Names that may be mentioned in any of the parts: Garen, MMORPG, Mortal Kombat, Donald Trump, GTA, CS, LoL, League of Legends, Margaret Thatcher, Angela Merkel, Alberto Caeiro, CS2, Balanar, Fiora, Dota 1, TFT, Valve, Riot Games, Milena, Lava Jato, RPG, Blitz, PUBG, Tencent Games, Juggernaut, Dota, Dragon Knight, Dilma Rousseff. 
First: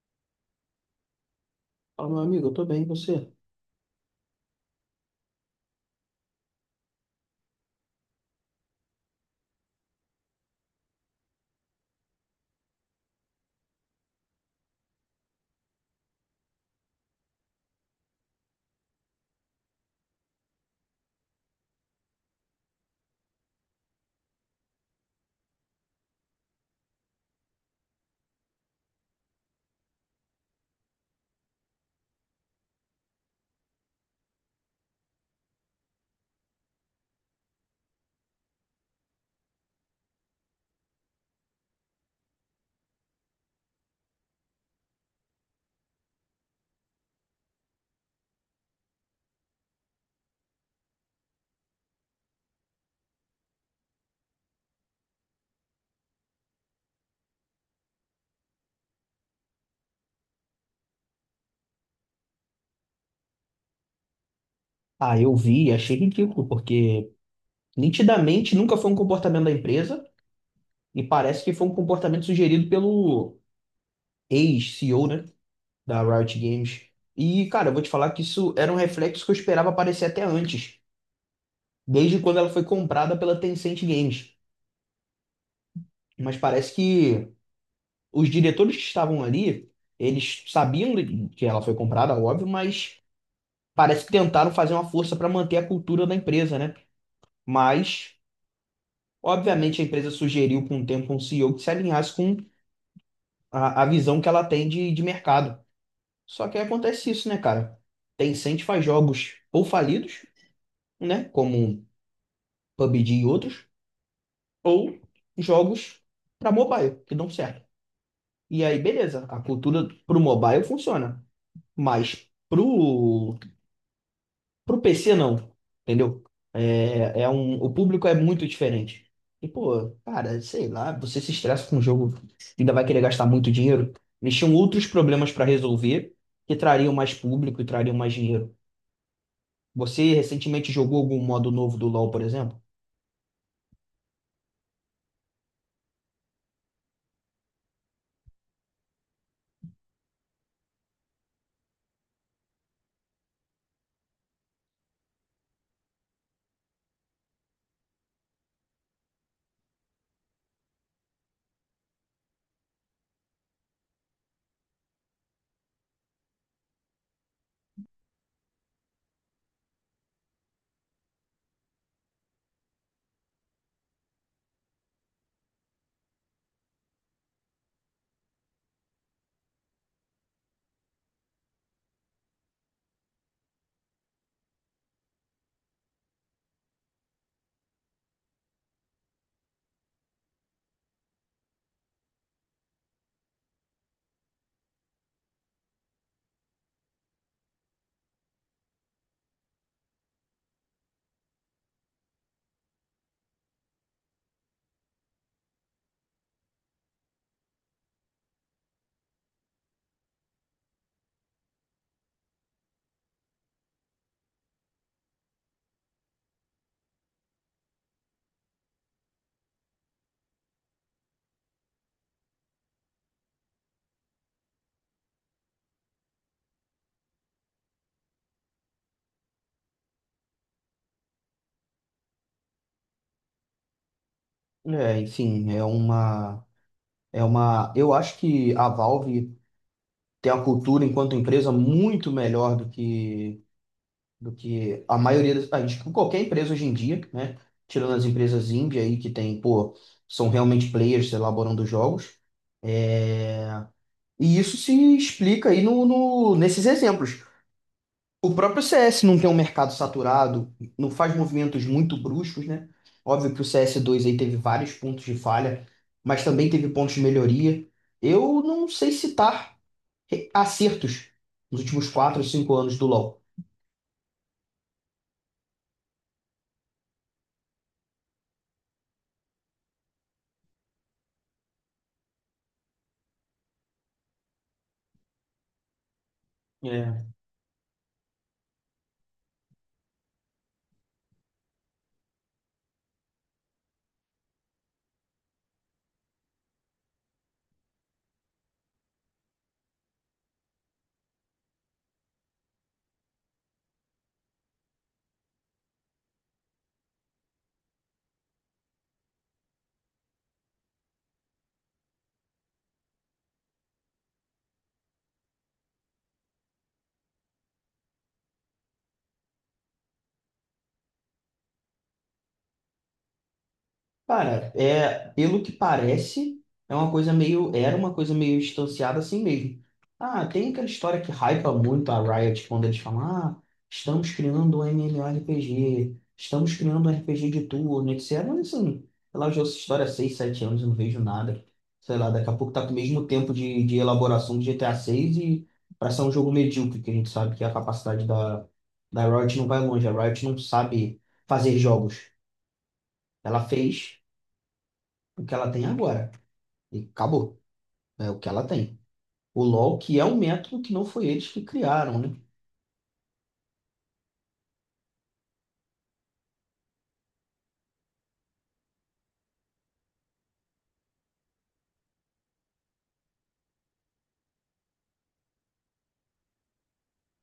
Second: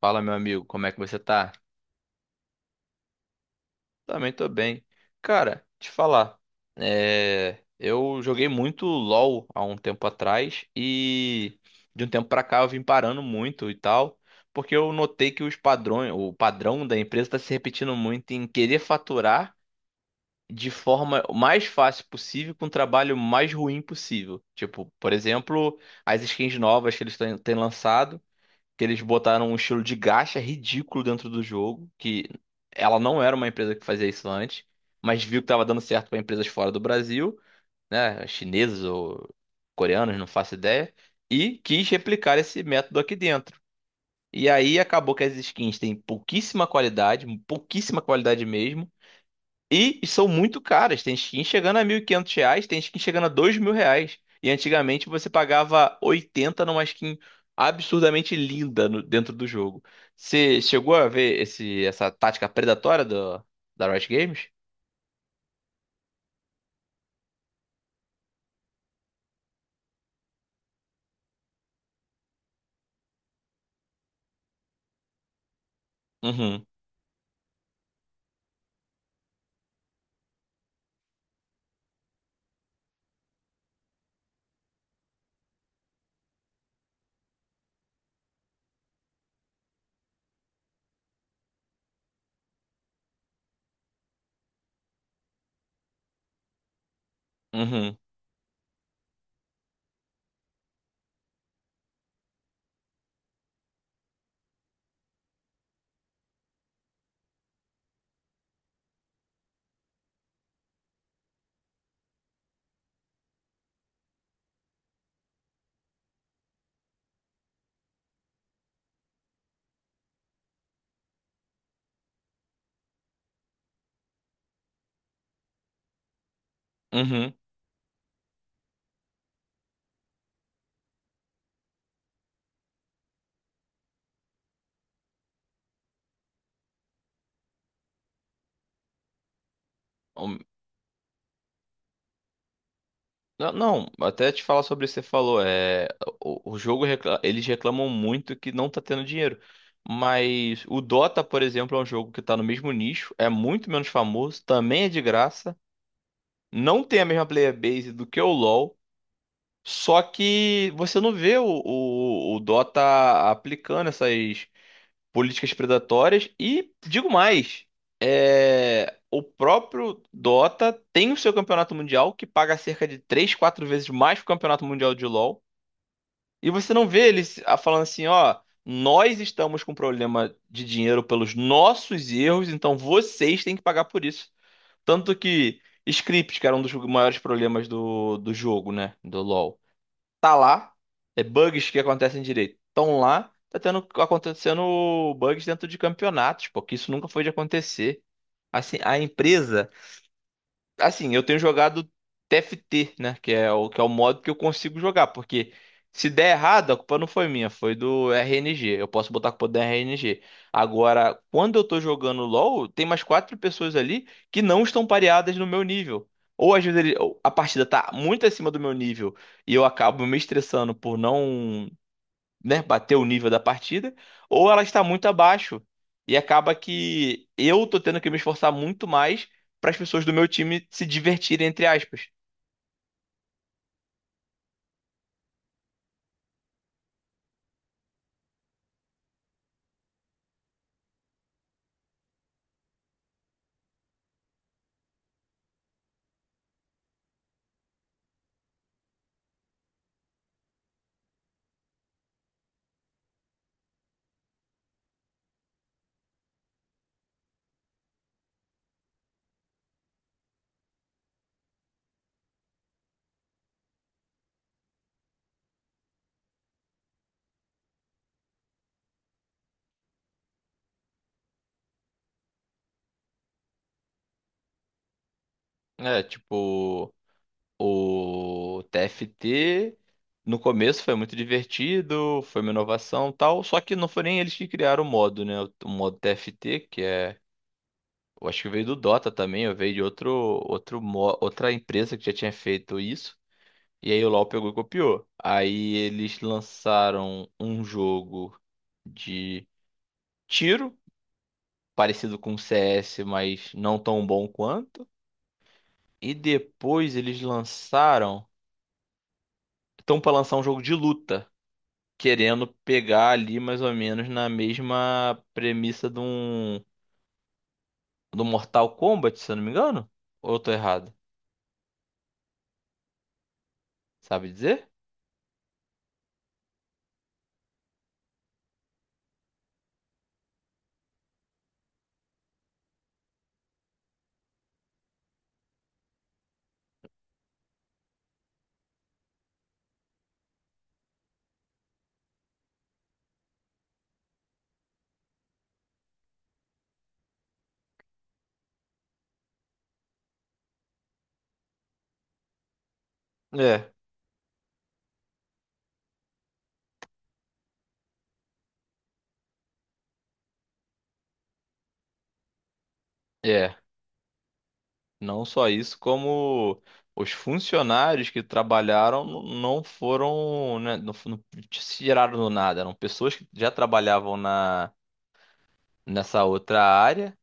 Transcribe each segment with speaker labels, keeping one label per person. Speaker 1: Fala, meu amigo, como é que você tá?
Speaker 2: Fala, meu amigo, eu tô bem, e você?
Speaker 1: Também tô bem. Cara, te falar, eu joguei muito LoL há um tempo atrás e de um tempo pra cá eu vim parando muito e tal, porque eu notei que o padrão da empresa tá se repetindo muito em querer faturar de forma mais fácil possível com o trabalho mais ruim possível. Tipo, por exemplo, as skins novas que eles têm lançado. Que eles botaram um estilo de gacha ridículo dentro do jogo, que ela não era uma empresa que fazia isso antes, mas viu que estava dando certo para empresas fora do Brasil, né, chineses ou coreanos, não faço ideia, e quis replicar esse método aqui dentro. E aí acabou que as skins têm pouquíssima qualidade mesmo, e são muito caras. Tem skin chegando a R$ 1.500, tem skin chegando a R$ 2.000. E antigamente você pagava 80 numa skin absurdamente linda dentro do jogo. Você chegou a ver essa tática predatória da Riot Games?
Speaker 2: Ah, eu vi, e achei ridículo, porque nitidamente nunca foi um comportamento da empresa e parece que foi um comportamento sugerido pelo ex-CEO, né, da Riot
Speaker 1: Uhum,
Speaker 2: Games. E, cara, eu vou te falar que isso era um reflexo que eu esperava aparecer até antes, desde quando ela foi comprada pela Tencent Games. Mas parece que os diretores que estavam ali, eles sabiam que ela foi comprada, óbvio, mas parece que tentaram fazer uma força para manter a cultura da empresa, né?
Speaker 1: uhum,
Speaker 2: Mas obviamente, a empresa sugeriu com o tempo um CEO que se alinhasse com a visão que ela tem de mercado. Só que aí acontece isso, né, cara? Tencent faz jogos ou falidos, né, como PUBG e outros, ou jogos para mobile, que dão certo. E aí, beleza, a cultura pro mobile funciona, mas pro PC, não. Entendeu?
Speaker 1: uhum.
Speaker 2: O público é muito diferente. E, pô, cara, sei lá, você se estressa com o jogo, ainda vai querer gastar muito dinheiro. Eles tinham outros problemas para resolver que trariam mais público e trariam mais dinheiro. Você
Speaker 1: Um,
Speaker 2: recentemente jogou algum modo novo do LoL, por exemplo?
Speaker 1: Não, não, até te falar sobre isso que você falou. O jogo, eles reclamam muito que não tá tendo dinheiro. Mas o Dota, por exemplo, é um jogo que tá no mesmo nicho, é muito menos famoso, também é de graça. Não tem a mesma player base do que o LoL, só que você não vê o Dota aplicando essas políticas predatórias e digo mais, o próprio Dota tem o seu campeonato mundial que paga cerca de 3, 4 vezes mais que o campeonato mundial de LoL e você não vê eles falando assim, ó, nós estamos com problema de dinheiro pelos nossos erros, então vocês têm que pagar por isso. Tanto que script, que era um dos maiores problemas do jogo, né? Do LoL. Tá lá, é bugs que acontecem direito. Tão lá, tá tendo acontecendo bugs dentro de campeonatos, porque isso nunca foi de acontecer. Assim, a empresa. Assim, eu tenho jogado TFT, né? Que é o modo que eu consigo jogar. Porque se der errado, a culpa não foi minha, foi do RNG. Eu posso botar a culpa do RNG. Agora, quando eu tô jogando LoL, tem mais 4 pessoas ali que não estão pareadas no meu nível. Ou às vezes ele- Ou a partida tá muito acima do meu nível e eu acabo me estressando por não, né, bater o nível da partida, ou ela está muito abaixo. E acaba que eu tô tendo que me esforçar muito mais para as pessoas do meu time se divertirem, entre aspas.
Speaker 2: É, enfim, é uma. Eu acho que a Valve tem uma cultura enquanto empresa muito melhor do que a maioria das, acho que qualquer empresa hoje em dia, né? Tirando as empresas indie aí que tem, pô, são realmente players elaborando jogos. É, e isso se explica aí nesses exemplos. O próprio CS não tem um mercado saturado, não faz movimentos muito bruscos, né? Óbvio que o CS2 aí teve vários pontos de falha, mas também teve pontos de melhoria. Eu não sei citar acertos nos últimos 4 ou 5 anos do LoL.
Speaker 1: É, tipo, o TFT no começo foi muito divertido, foi uma inovação e tal, só que não foi nem eles que criaram o modo, né? O modo TFT, que é. Eu acho que veio do Dota também, eu veio de outro, outra empresa que já tinha feito isso. E aí o LoL pegou e copiou. Aí eles lançaram um jogo de tiro, parecido com o CS, mas não tão bom quanto. E depois eles lançaram, estão para lançar um jogo de luta, querendo pegar ali mais ou menos na mesma premissa de um do Mortal Kombat, se eu não me engano. Ou eu tô errado? Sabe
Speaker 2: Cara,
Speaker 1: dizer?
Speaker 2: é, pelo que parece, era uma coisa meio distanciada assim mesmo. Ah, tem aquela história que hypa muito a Riot quando eles falam, ah, estamos criando um MMORPG, estamos criando um RPG de turno, etc. Mas assim, sei lá, eu já ouço essa história há 6, 7 anos, eu não vejo nada. Sei lá, daqui a pouco tá com o mesmo tempo de elaboração do GTA 6 e para ser um jogo medíocre, que a gente sabe que a capacidade da Riot não vai longe, a Riot não sabe fazer jogos. Ela
Speaker 1: É.
Speaker 2: fez o que ela tem agora. E acabou. É o que ela tem. O LoL, que é um método que não foi eles que criaram, né?
Speaker 1: É. Não só isso, como os funcionários que trabalharam não foram, né, não se tiraram do nada. Eram pessoas que já trabalhavam nessa outra área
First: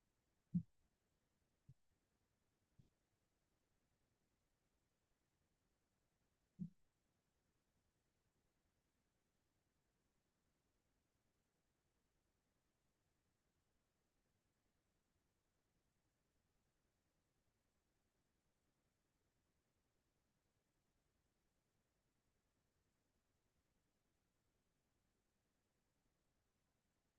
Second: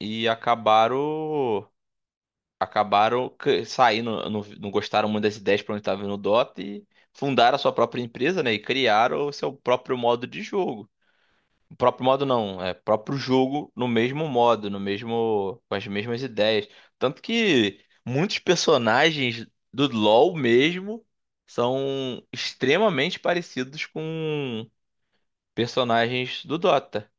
Speaker 1: e saindo, não, não gostaram muito das ideias para onde estava indo o Dota e fundaram a sua própria empresa, né, e criaram o seu próprio modo de jogo. O próprio modo não, é próprio jogo no mesmo modo, no mesmo, com as mesmas ideias. Tanto que muitos personagens do LoL mesmo são extremamente parecidos com personagens do Dota,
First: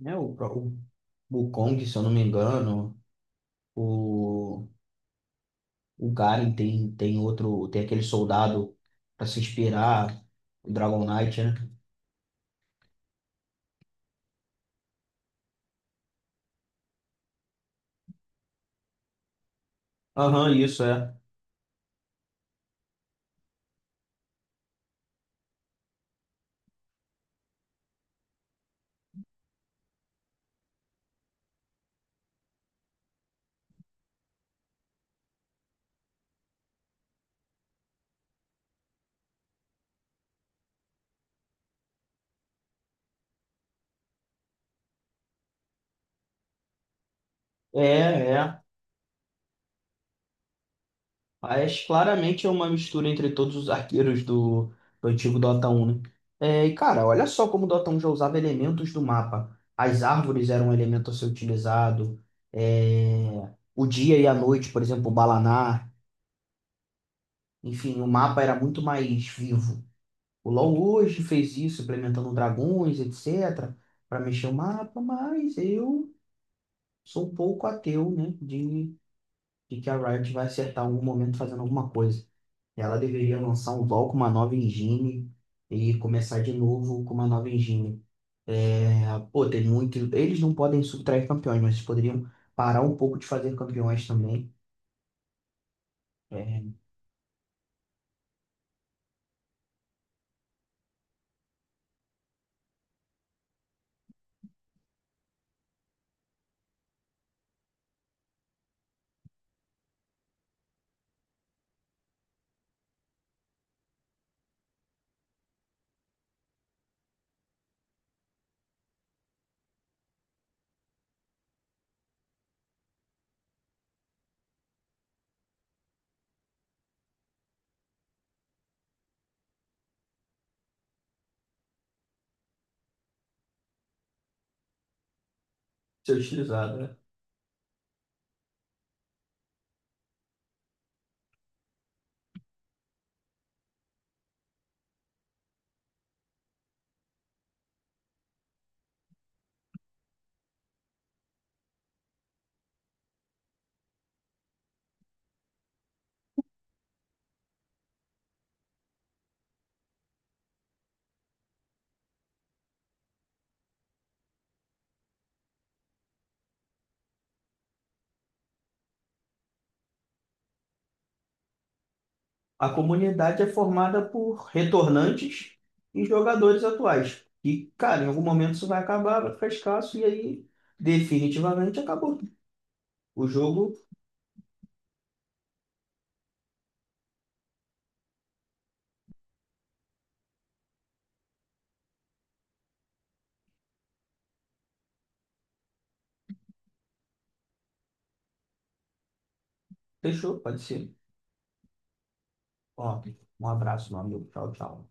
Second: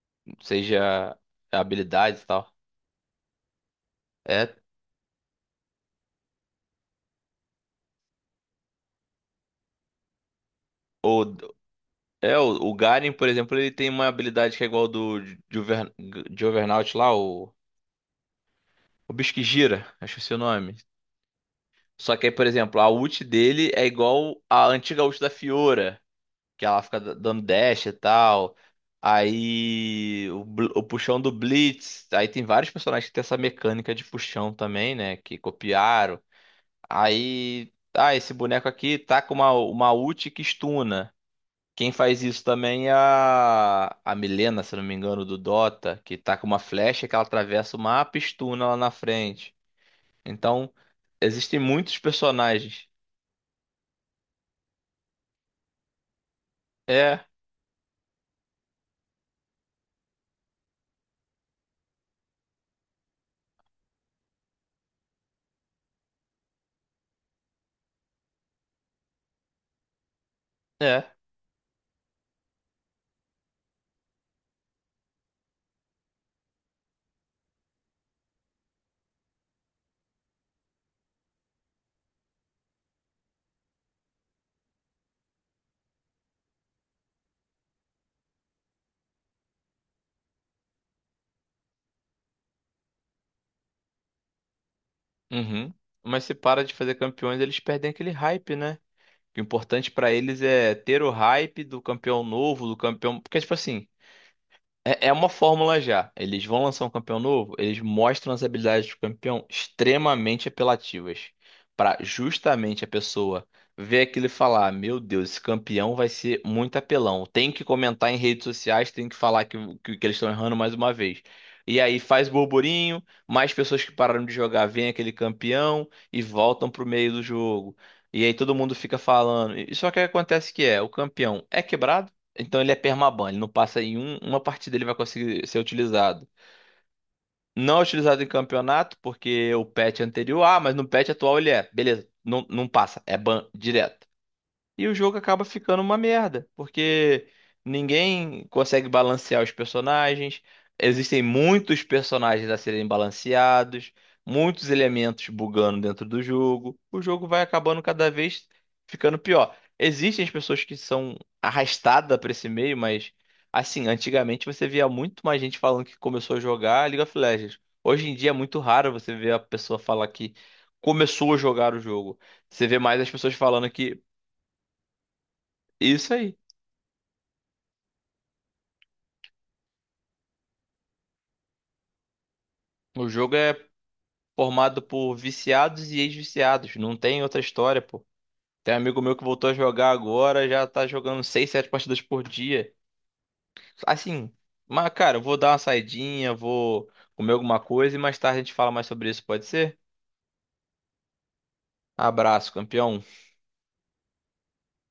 Speaker 2: Né, O, o,
Speaker 1: seja
Speaker 2: o Kong, se eu não me
Speaker 1: habilidades e tal.
Speaker 2: engano,
Speaker 1: É,
Speaker 2: o, o Garen tem outro, tem aquele soldado para se inspirar, o Dragon
Speaker 1: ou,
Speaker 2: Knight, né?
Speaker 1: é o Garen, por exemplo, ele tem uma habilidade que é igual do Juver- Juggernaut lá, o bicho que gira, acho que é o seu
Speaker 2: Aham,
Speaker 1: nome.
Speaker 2: isso é.
Speaker 1: Só que aí, por exemplo, a ult dele é igual a antiga ult da Fiora, que ela fica dando dash e tal. Aí o puxão do Blitz. Aí tem vários personagens que tem essa mecânica de puxão também, né? Que copiaram. Aí, ah, esse boneco aqui tá com uma ult que stuna. Quem faz isso também é a Milena, se não me engano, do Dota, que tá com uma flecha que ela atravessa o mapa e
Speaker 2: É, é.
Speaker 1: stuna lá na frente. Então, existem
Speaker 2: Mas
Speaker 1: muitos
Speaker 2: claramente é uma
Speaker 1: personagens.
Speaker 2: mistura entre todos os arqueiros do antigo Dota 1, né? É, e cara, olha
Speaker 1: É,
Speaker 2: só como o Dota 1 já usava elementos do mapa. As árvores eram um elemento a ser utilizado, é, o dia e a noite, por exemplo, o Balanar. Enfim, o mapa era muito mais vivo. O LoL
Speaker 1: é.
Speaker 2: hoje fez isso, implementando dragões, etc., para mexer o mapa, mas eu sou um pouco ateu, né, de que a Riot vai acertar em algum momento fazendo alguma coisa. Ela deveria lançar um LoL com uma nova engine e começar de novo com uma nova engine. É, pô, tem muito. Eles não podem subtrair campeões, mas eles poderiam parar um pouco de fazer campeões também.
Speaker 1: Uhum. Mas se
Speaker 2: É,
Speaker 1: para de fazer campeões, eles perdem aquele hype, né? O importante pra eles é ter o hype do campeão novo, do campeão. Porque, tipo assim, é uma fórmula já. Eles vão lançar um campeão novo, eles mostram as habilidades do campeão extremamente apelativas. Pra justamente a pessoa ver aquilo e falar: Meu Deus, esse campeão vai ser muito apelão. Tem que comentar em redes sociais, tem que falar que eles estão errando mais uma vez. E aí faz burburinho, mais pessoas que pararam de jogar veem aquele campeão e voltam pro meio do jogo. E aí todo mundo fica falando. E só que acontece o campeão é quebrado, então ele é permaban, ele não passa em uma partida ele vai conseguir ser
Speaker 2: ser
Speaker 1: utilizado.
Speaker 2: utilizado, né?
Speaker 1: Não é utilizado em campeonato, porque o patch anterior, ah, mas no patch atual ele é. Beleza, não, não passa, é ban direto. E o jogo acaba ficando uma merda, porque ninguém consegue balancear os personagens. Existem muitos personagens a serem balanceados, muitos elementos bugando dentro do jogo. O jogo vai acabando cada vez ficando pior. Existem as pessoas que são arrastadas para esse meio, mas assim, antigamente você via muito mais gente falando que começou a jogar League of Legends. Hoje em dia é muito raro você ver a pessoa falar que começou a jogar o jogo. Você
Speaker 2: A
Speaker 1: vê mais as pessoas
Speaker 2: comunidade é
Speaker 1: falando
Speaker 2: formada
Speaker 1: que
Speaker 2: por retornantes e
Speaker 1: isso aí.
Speaker 2: jogadores atuais. E, cara, em algum momento isso vai acabar, vai ficar escasso, e aí definitivamente acabou.
Speaker 1: O
Speaker 2: O
Speaker 1: jogo é
Speaker 2: jogo
Speaker 1: formado por viciados e ex-viciados. Não tem outra história, pô. Tem um amigo meu que voltou a jogar agora, já tá jogando 6, 7 partidas por dia. Assim, mas cara, eu vou dar uma saidinha, vou comer alguma coisa e mais tarde a gente fala mais sobre isso, pode ser?
Speaker 2: Fechou, pode ser.
Speaker 1: Abraço,
Speaker 2: Ó,
Speaker 1: campeão.
Speaker 2: um abraço, meu amigo. Tchau, tchau.